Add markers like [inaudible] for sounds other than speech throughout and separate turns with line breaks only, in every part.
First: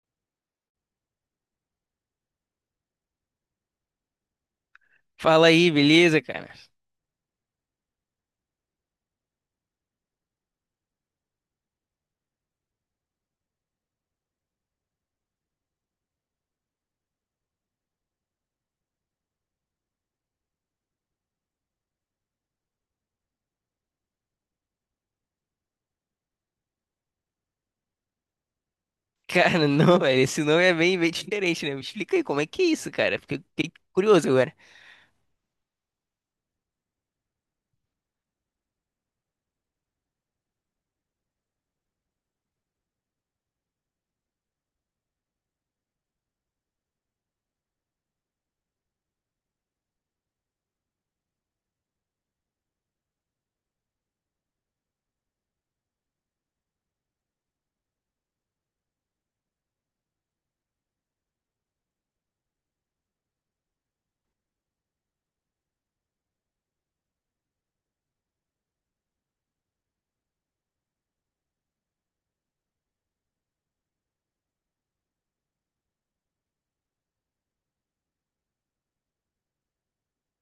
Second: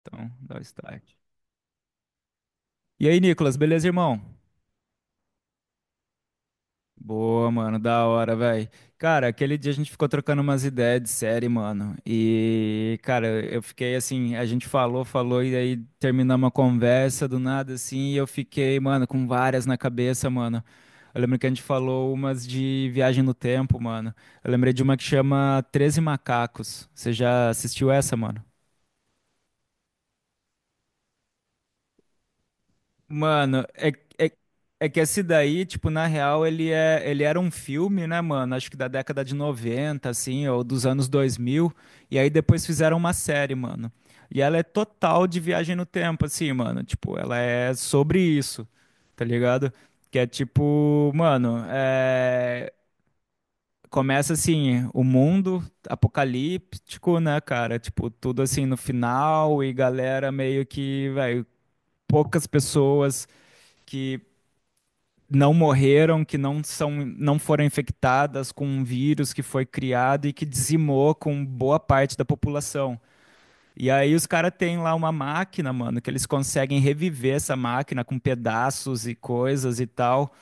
Então, dá o start. E aí, Nicolas, beleza, irmão?
Fala aí, beleza, cara? [laughs]
Boa, mano, da hora, velho. Cara, aquele dia a gente ficou trocando umas ideias de série, mano. E, cara, eu fiquei assim, a gente falou, falou, e aí terminou uma conversa do nada, assim, e eu fiquei, mano, com várias na cabeça, mano. Eu lembro que a gente falou umas de viagem no tempo, mano. Eu lembrei de uma que chama Treze Macacos. Você já assistiu essa, mano?
Cara, não, velho, esse nome é bem, bem diferente, né? Me explica aí como é que é isso, cara? Fiquei,
Mano,
fiquei curioso
é,
agora.
é que esse daí, tipo, na real, ele era um filme, né, mano? Acho que da década de 90 assim, ou dos anos 2000. E aí depois fizeram uma série, mano. E ela é total de viagem no tempo, assim, mano. Tipo, ela é sobre isso, tá ligado? Que é tipo, mano, começa assim, o mundo apocalíptico, né, cara? Tipo, tudo assim no final e galera meio que, velho, poucas pessoas que não morreram, que não são, não foram infectadas com um vírus que foi criado e que dizimou com boa parte da população. E aí os caras têm lá uma máquina, mano, que eles conseguem reviver essa máquina com pedaços e coisas e tal.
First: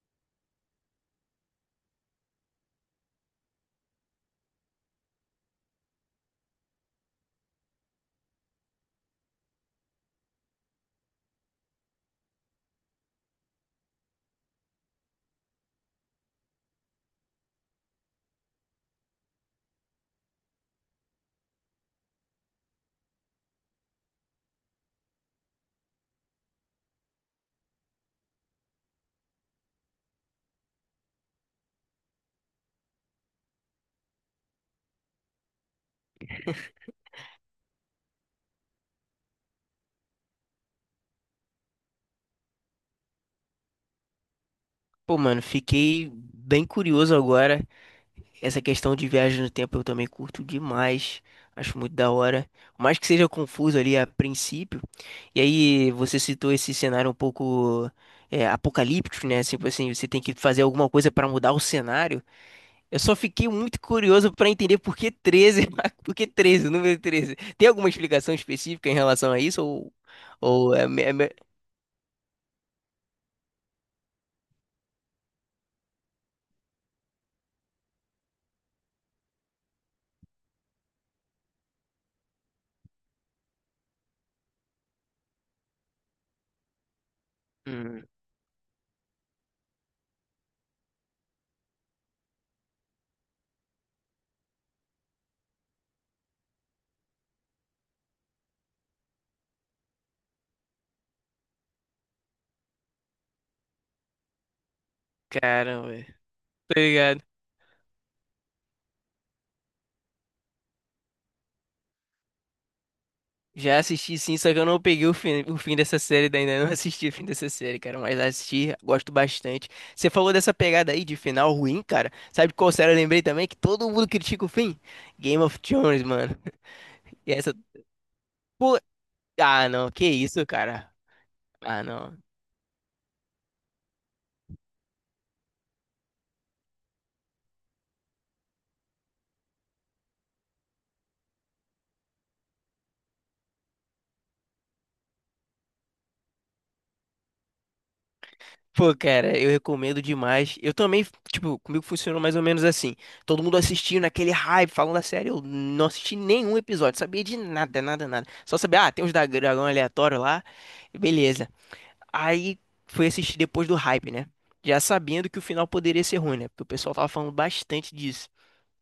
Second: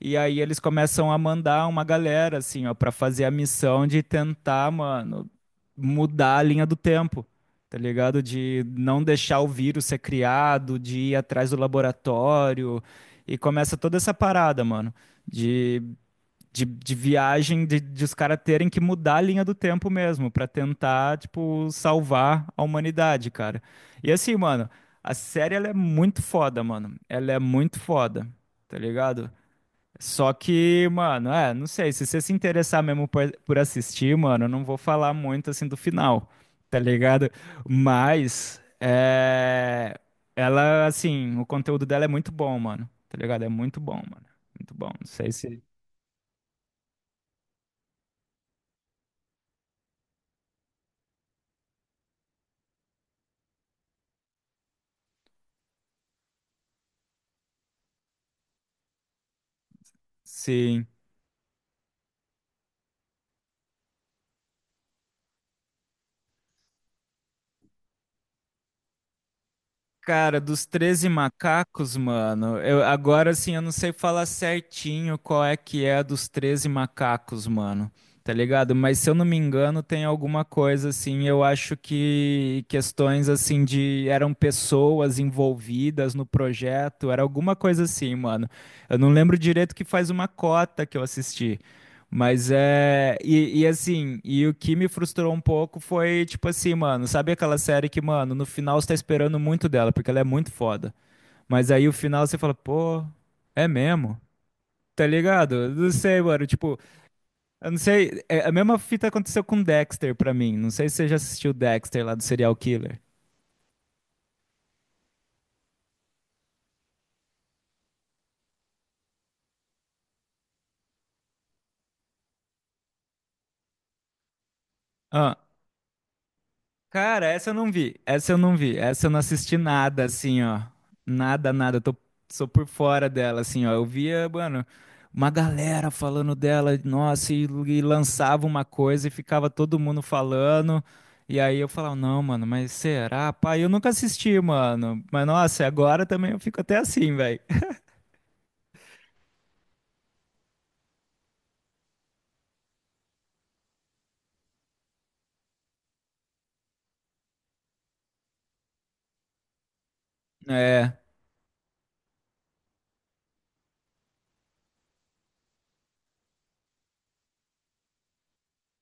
E aí eles começam a mandar uma galera, assim, ó, pra fazer a missão de tentar, mano, mudar a linha do tempo, tá ligado? De não deixar o vírus ser criado, de ir atrás do laboratório. E começa toda essa parada, mano, de, de viagem, de os caras terem que mudar a linha do tempo mesmo, pra tentar, tipo, salvar a humanidade, cara. E assim, mano, a série, ela é muito foda, mano. Ela é muito foda, tá ligado? Só que, mano, é, não sei, se você se interessar mesmo por assistir, mano, eu não vou falar muito assim do final, tá ligado? Mas, é, ela, assim, o conteúdo dela é muito bom, mano, tá ligado? É muito bom, mano, muito bom. Não
Pô,
sei
mano,
se,
fiquei bem curioso agora. Essa questão de viagem no tempo eu também curto demais. Acho muito da hora. Por mais que seja confuso ali a princípio. E aí, você citou esse cenário um pouco apocalíptico, né? Assim, tipo assim, você tem que fazer
se
alguma coisa pra mudar o cenário. Eu só fiquei muito curioso para entender por que 13, [laughs] por que 13, o número 13. Tem alguma explicação específica em relação a isso? Ou,
Cara, dos
ou é, me-
treze
é, me-
macacos, mano, eu, agora assim eu não sei falar certinho qual é que é a dos treze macacos, mano, tá ligado? Mas se eu não me engano, tem alguma coisa assim, eu acho que questões assim de eram pessoas envolvidas no projeto, era alguma coisa
Hum,
assim, mano. Eu não lembro direito que faz uma cota que eu assisti. Mas é. E assim, e o que me frustrou um pouco foi, tipo assim, mano, sabe aquela série que, mano, no final você tá esperando muito dela, porque ela é muito foda. Mas aí o final você fala, pô, é mesmo? Tá ligado? Eu
caramba,
não
velho.
sei, mano. Tipo,
Obrigado.
eu não sei. A mesma fita aconteceu com Dexter pra mim. Não sei se você já assistiu Dexter lá do Serial Killer.
Já assisti sim, só que eu não peguei o fim dessa série, daí ainda não assisti o fim dessa série, cara, mas assisti, gosto bastante. Você falou dessa pegada aí de final ruim, cara. Sabe qual série eu lembrei também? Que todo mundo critica o fim? Game of Thrones, mano.
Cara,
E
essa eu
essa.
não vi. Essa eu não vi.
Pô,
Essa eu não assisti
ah, não,
nada,
que
assim,
isso,
ó.
cara.
Nada, nada. Eu
Ah,
tô,
não.
sou por fora dela, assim, ó. Eu via, mano, uma galera falando dela, nossa, e lançava uma coisa e ficava todo mundo falando. E aí eu falava, não, mano, mas será? Pai, eu nunca assisti, mano. Mas nossa, agora também eu fico até assim, velho. [laughs]
Pô, cara, eu recomendo demais. Eu também, tipo, comigo funcionou mais ou menos assim. Todo mundo assistindo naquele hype, falando da série. Eu não assisti nenhum episódio, sabia de nada, nada, nada. Só sabia, ah, tem uns dragão aleatório lá.
É,
Beleza. Aí fui assistir depois do hype, né? Já sabendo que o final poderia ser ruim, né? Porque o pessoal tava falando bastante disso.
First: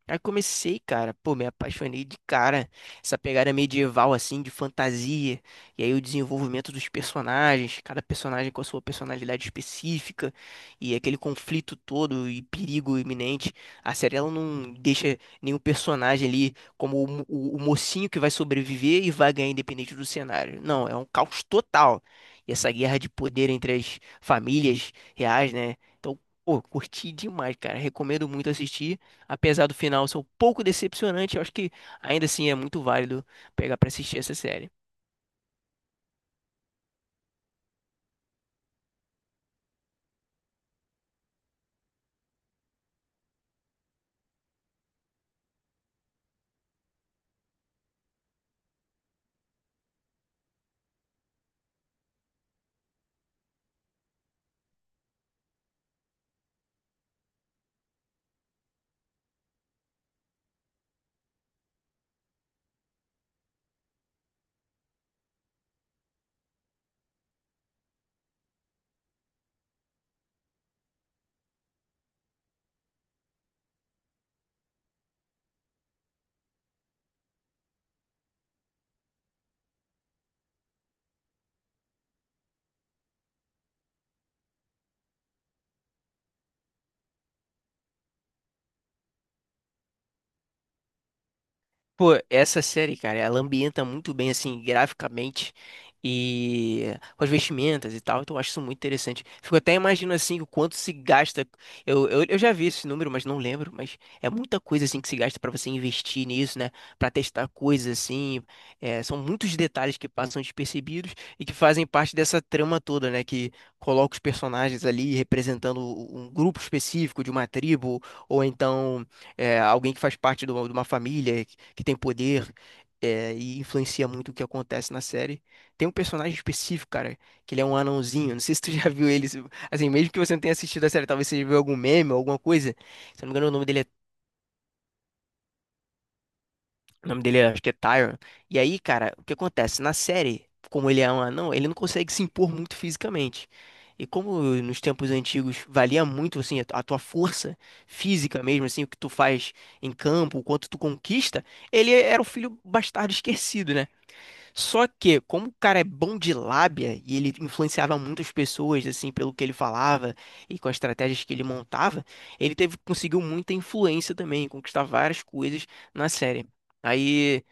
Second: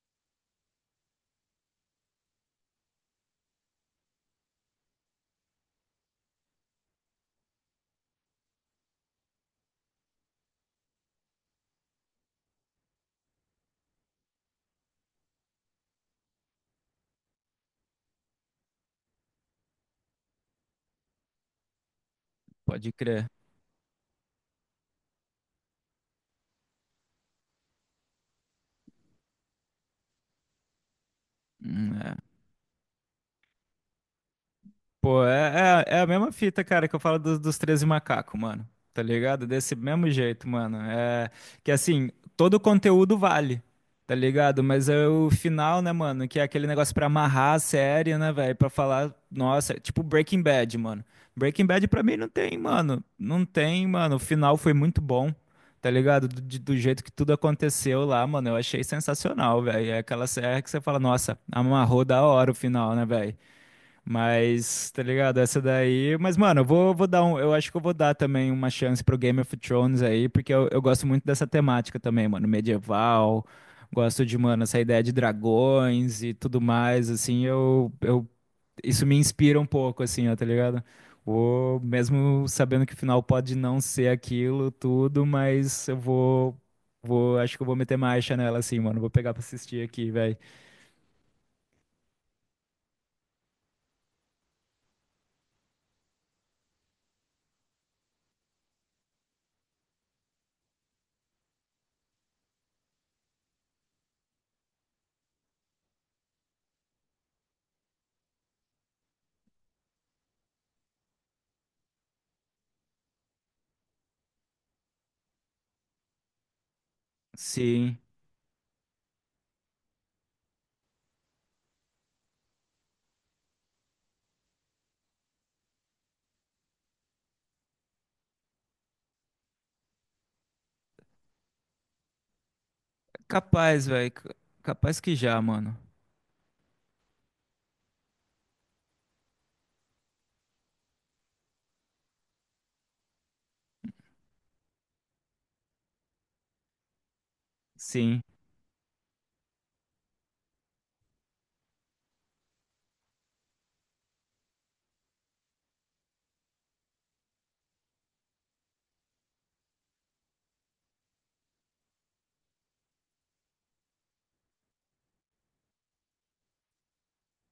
Aí comecei, cara, pô, me apaixonei de cara. Essa pegada medieval, assim, de fantasia. E aí o desenvolvimento dos personagens, cada personagem com a sua personalidade específica. E aquele conflito todo e perigo iminente. A série, ela não deixa nenhum personagem ali como o mocinho que vai sobreviver e vai ganhar independente do cenário. Não, é um caos total. E essa
pode
guerra de
crer.
poder entre as famílias reais, né? Então, pô, curti demais, cara. Recomendo muito assistir apesar do final ser um pouco decepcionante, eu acho que
Hum,
ainda assim é muito válido pegar pra assistir essa série.
Pô, é a mesma fita, cara, que eu falo dos 13 macacos, mano. Tá ligado? Desse mesmo jeito, mano. É que assim, todo o conteúdo vale, tá ligado? Mas é o final, né, mano? Que é aquele negócio pra amarrar a série, né, velho? Pra falar, nossa, é tipo Breaking Bad, mano. Breaking Bad pra mim não tem, mano. Não tem, mano. O final foi muito bom, tá ligado? Do jeito que tudo aconteceu lá, mano. Eu achei sensacional, velho. É aquela série que você fala, nossa, amarrou da hora o final, né, velho? Mas, tá ligado? Essa daí. Mas, mano, eu vou dar um. Eu acho que eu vou dar também uma chance pro Game of Thrones aí, porque eu gosto muito dessa temática também, mano. Medieval, gosto de, mano, essa ideia de dragões e tudo mais, assim, isso me inspira um pouco, assim, ó, tá ligado? Ou mesmo sabendo que o final pode não ser aquilo, tudo, mas acho que eu vou meter marcha nela, assim, mano. Vou pegar pra assistir aqui, velho.
Pô, essa série, cara, ela ambienta muito bem, assim, graficamente e com as vestimentas e tal, então eu acho isso muito interessante. Fico até imaginando, assim, o quanto se gasta. Eu já vi esse número, mas não lembro, mas é muita coisa, assim, que se gasta pra você investir nisso, né? Pra testar coisas, assim. São muitos detalhes que passam despercebidos e que fazem parte dessa trama toda, né? Que coloca os personagens ali representando um grupo específico de uma
Sim.
tribo ou então alguém que faz parte de uma família que tem poder e influencia muito o que acontece na série. Tem um personagem específico, cara, que ele é um anãozinho. Não sei se tu [laughs] já viu ele. Assim, mesmo que você não tenha assistido a série, talvez você já viu algum meme ou alguma coisa. Se eu não me engano, o nome dele
Capaz,
é
velho. Capaz que já, mano.
O nome dele acho que é Tyron. E aí, cara, o que acontece? Na série, como ele é um anão, ele não consegue se impor muito fisicamente. E como nos tempos antigos valia muito assim a a tua força
Sim,
física mesmo, assim, o que tu faz em campo, o quanto tu conquista, ele era o filho bastardo esquecido, né? Só que, como o cara é bom de lábia e ele influenciava muitas pessoas, assim, pelo que ele falava e com as estratégias que ele montava, conseguiu muita influência também, conquistar várias coisas na série. Aí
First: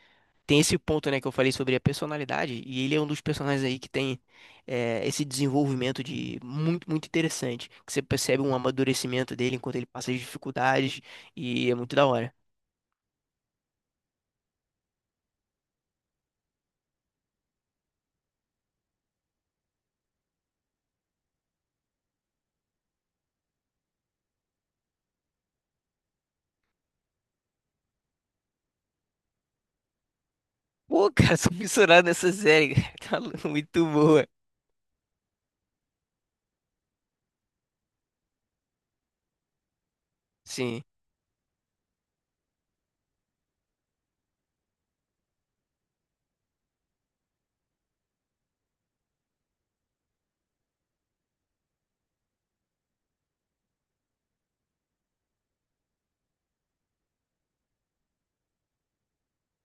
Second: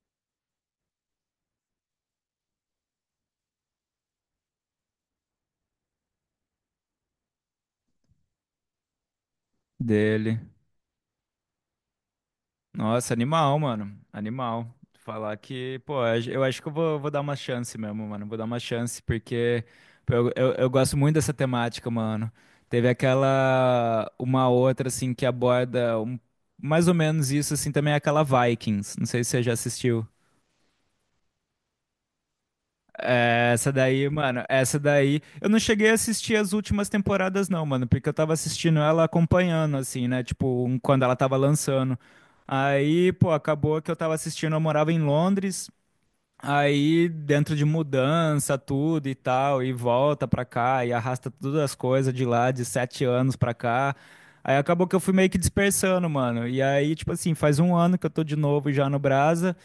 tem esse ponto, né, que eu falei sobre a personalidade, e ele é um dos personagens aí que tem esse desenvolvimento de muito, muito interessante, que você percebe um amadurecimento dele enquanto ele passa as
dele.
dificuldades, e é muito da hora.
Nossa, animal, mano. Animal. Falar que, pô, eu acho que eu vou dar uma chance mesmo, mano. Vou dar uma chance, porque pô, eu gosto muito dessa temática, mano. Teve aquela, uma outra, assim, que aborda mais ou menos isso, assim, também é aquela Vikings. Não sei se você já assistiu.
Pô, cara, [laughs] sou fissurado nessa série, cara, [laughs] tá
É, essa
muito
daí,
boa.
mano, essa daí. Eu não cheguei a assistir as últimas temporadas, não, mano, porque eu tava assistindo ela acompanhando, assim, né? Tipo,
Sim.
quando ela tava lançando. Aí, pô, acabou que eu tava assistindo, eu morava em Londres. Aí, dentro de mudança, tudo e tal, e volta pra cá, e arrasta todas as coisas de lá, de 7 anos pra cá. Aí acabou que eu fui meio que dispersando, mano. E aí, tipo assim, faz um ano que eu tô de novo já no Brasa.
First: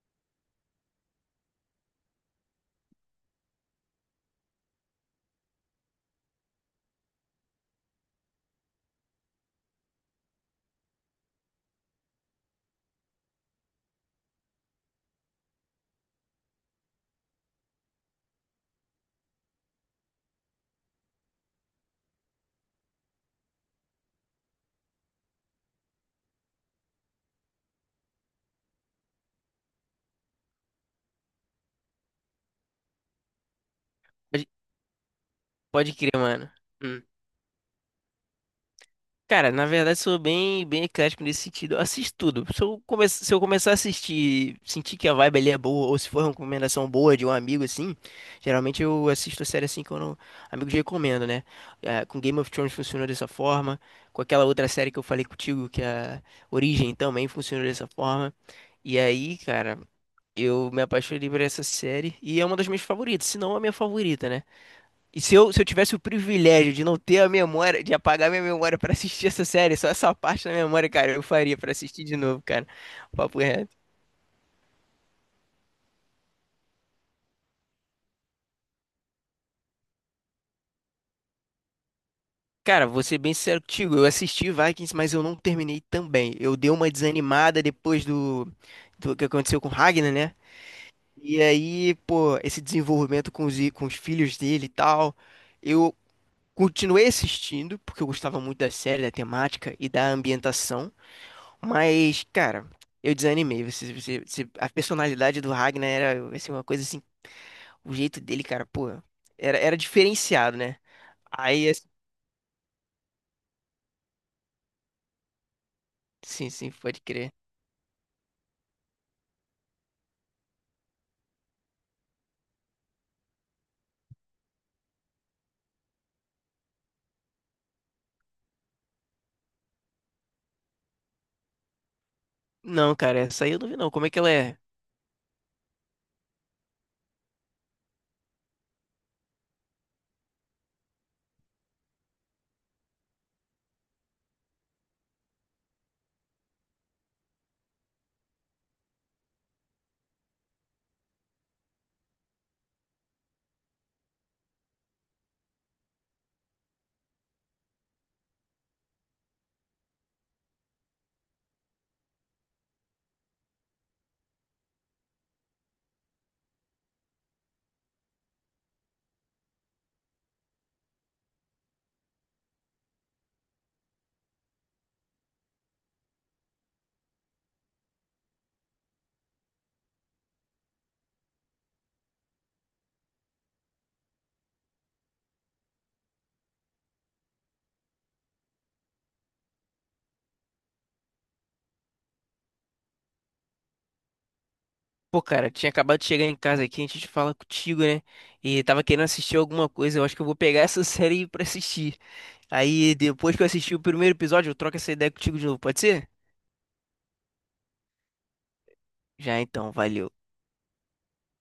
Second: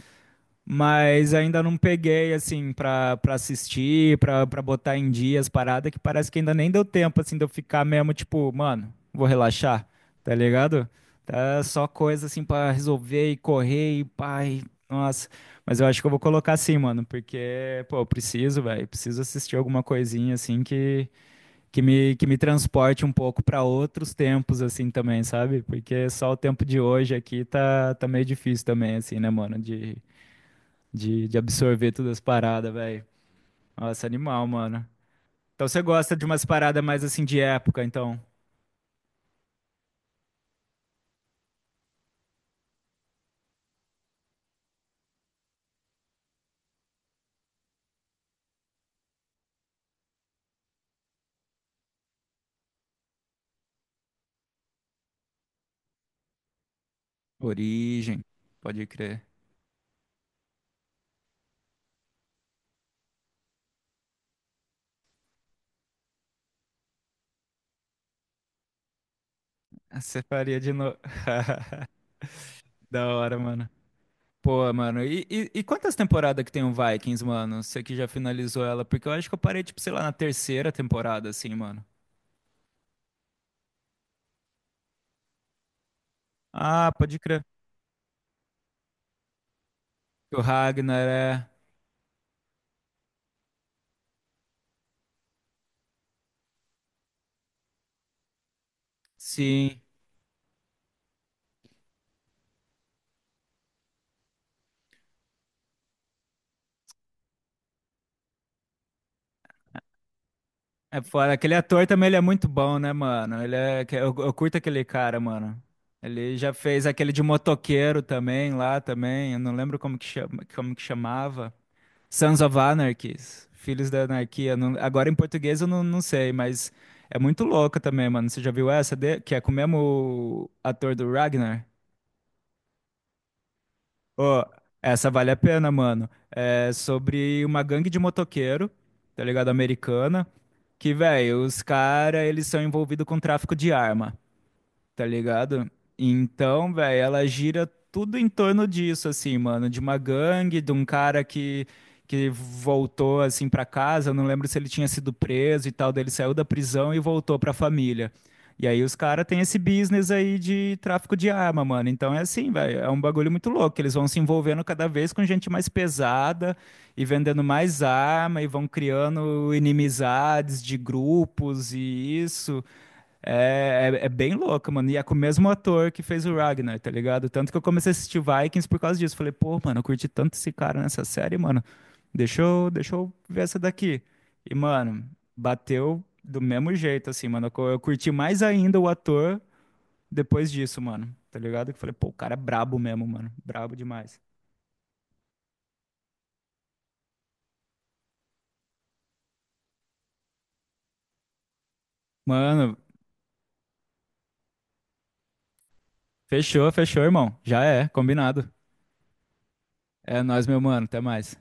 Mas ainda não peguei, assim, pra assistir, pra botar em dias parada, que parece que ainda nem deu tempo, assim, de eu ficar mesmo, tipo, mano, vou relaxar, tá ligado? Tá só coisa, assim, pra resolver e correr e pai, nossa. Mas eu acho que eu vou colocar assim, mano, porque, pô, eu preciso, velho, preciso assistir alguma coisinha, assim, que me transporte um pouco pra outros tempos, assim, também, sabe? Porque só o tempo de hoje aqui tá meio difícil também, assim, né, mano, de absorver todas as paradas, velho. Nossa, animal, mano. Então você
Pode crer,
gosta de umas
mano.
paradas
Hum.
mais assim de época, então.
Cara, na verdade sou bem, bem eclético nesse sentido. Eu assisto tudo. Se eu começar a assistir, sentir que a vibe ali é boa, ou se for uma recomendação boa de um amigo assim, geralmente eu assisto a série assim que eu não... amigos recomendo, né? É, com Game of Thrones funcionou dessa forma, com aquela outra série que eu falei contigo, que é a Origem também funcionou dessa
Origem,
forma.
pode
E
crer.
aí, cara, eu me apaixonei por essa série e é uma das minhas favoritas, se não a minha favorita, né? E se eu tivesse o privilégio de não ter a memória, de apagar minha memória pra assistir essa série, só
Ah,
essa
você
parte da
faria de
memória,
novo.
cara, eu faria pra
[laughs]
assistir de novo, cara.
Da hora,
Papo
mano.
reto.
Pô, mano, e quantas temporadas que tem o Vikings, mano? Você que já finalizou ela? Porque eu acho que eu parei, tipo, sei lá, na terceira temporada, assim, mano.
Cara, vou ser bem sincero contigo, eu assisti Vikings, mas eu não terminei também. Eu dei uma
Ah, pode crer.
desanimada depois do que aconteceu com Ragnar, né?
O Ragnar
E
é.
aí, pô, esse desenvolvimento com os, com os filhos dele e tal. Eu continuei assistindo, porque eu gostava muito da série, da temática
Sim.
e da ambientação. Mas, cara, eu desanimei. A personalidade do Ragnar era assim, uma coisa assim, o jeito dele, cara, pô, era diferenciado, né?
É foda. Aquele
Aí,
ator
assim,
também, ele é muito bom, né, mano? Eu curto aquele cara, mano. Ele
sim,
já
sim,
fez
pode
aquele de
crer.
motoqueiro também, lá também. Eu não lembro como que chama, como que chamava. Sons of Anarchies. Filhos da Anarquia. Agora em português eu não sei, mas é muito louca também, mano. Você já viu essa? Que é com o mesmo ator do Ragnar?
Não, cara, essa aí eu não vi não. Como é que ela
Ô,
é?
essa vale a pena, mano. É sobre uma gangue de motoqueiro, tá ligado? Americana. Que, velho, os caras, eles são envolvidos com tráfico de arma, tá ligado? Então, velho, ela gira tudo em torno disso, assim, mano, de uma gangue, de um cara que, voltou, assim, pra casa, eu não lembro se ele tinha sido preso e tal, daí ele saiu da prisão e voltou pra família. E aí os caras têm esse business aí de tráfico de arma, mano. Então é assim, velho, é um bagulho muito louco, que eles vão se envolvendo cada vez com gente mais pesada e vendendo mais arma e vão criando inimizades de grupos e isso. É bem louco, mano. E é com o mesmo ator que fez o Ragnar, tá ligado? Tanto que eu comecei a assistir Vikings por causa disso. Falei, pô, mano, eu curti tanto esse cara nessa série, mano. Deixa eu ver essa daqui. E, mano, bateu do mesmo jeito, assim, mano. Eu curti mais ainda o ator depois disso, mano. Tá ligado? Que falei, pô, o cara é brabo mesmo, mano. Brabo demais.
Pô, cara, tinha acabado de chegar em casa aqui, a gente fala contigo, né? E tava querendo assistir alguma coisa, eu acho que eu vou pegar [laughs] essa série pra assistir.
Mano,
Aí, depois que eu assistir o primeiro episódio, eu troco essa ideia contigo de novo, pode ser?
fechou, fechou, irmão. Já é, combinado.
Já então, valeu.
É nóis, meu mano. Até mais.